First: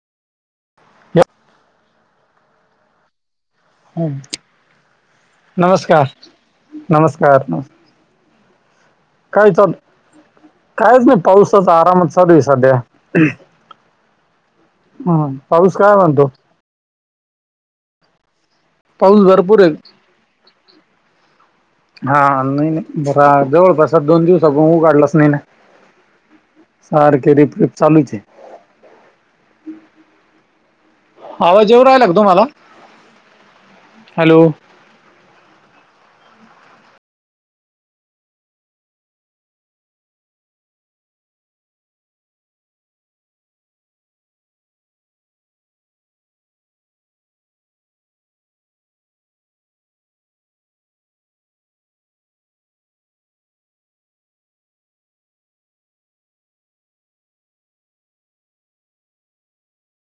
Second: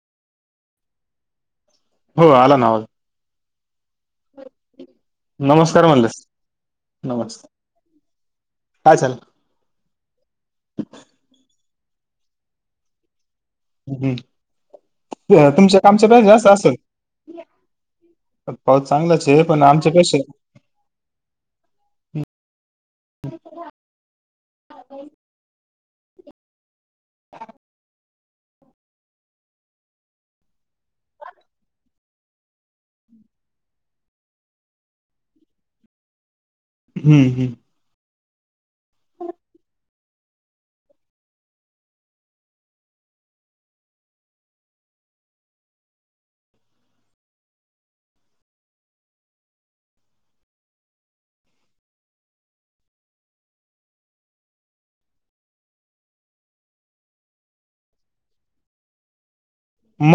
या [unintelligible] हो आलाना आवाज हम्म. नमस्कार म्हणल नमस्कार काय चाल काही चालं कायचं पावसाचा आरामच चालू आहे सध्या हम् हा पाऊस तुमच्याकड काय म्हणतो आमच्यापेक्षा जास्त असेल पाऊस चांगलाच भरपूर पण आहे. आमचे कसं हा नाही नाही जरा जवळपास दोन दिवसापासून उघाडलाच नाही ना सारखी रिपरिप चालूच हाय आवाज येऊ राहायला का तुम्हाला हॅलो हम्म हम्म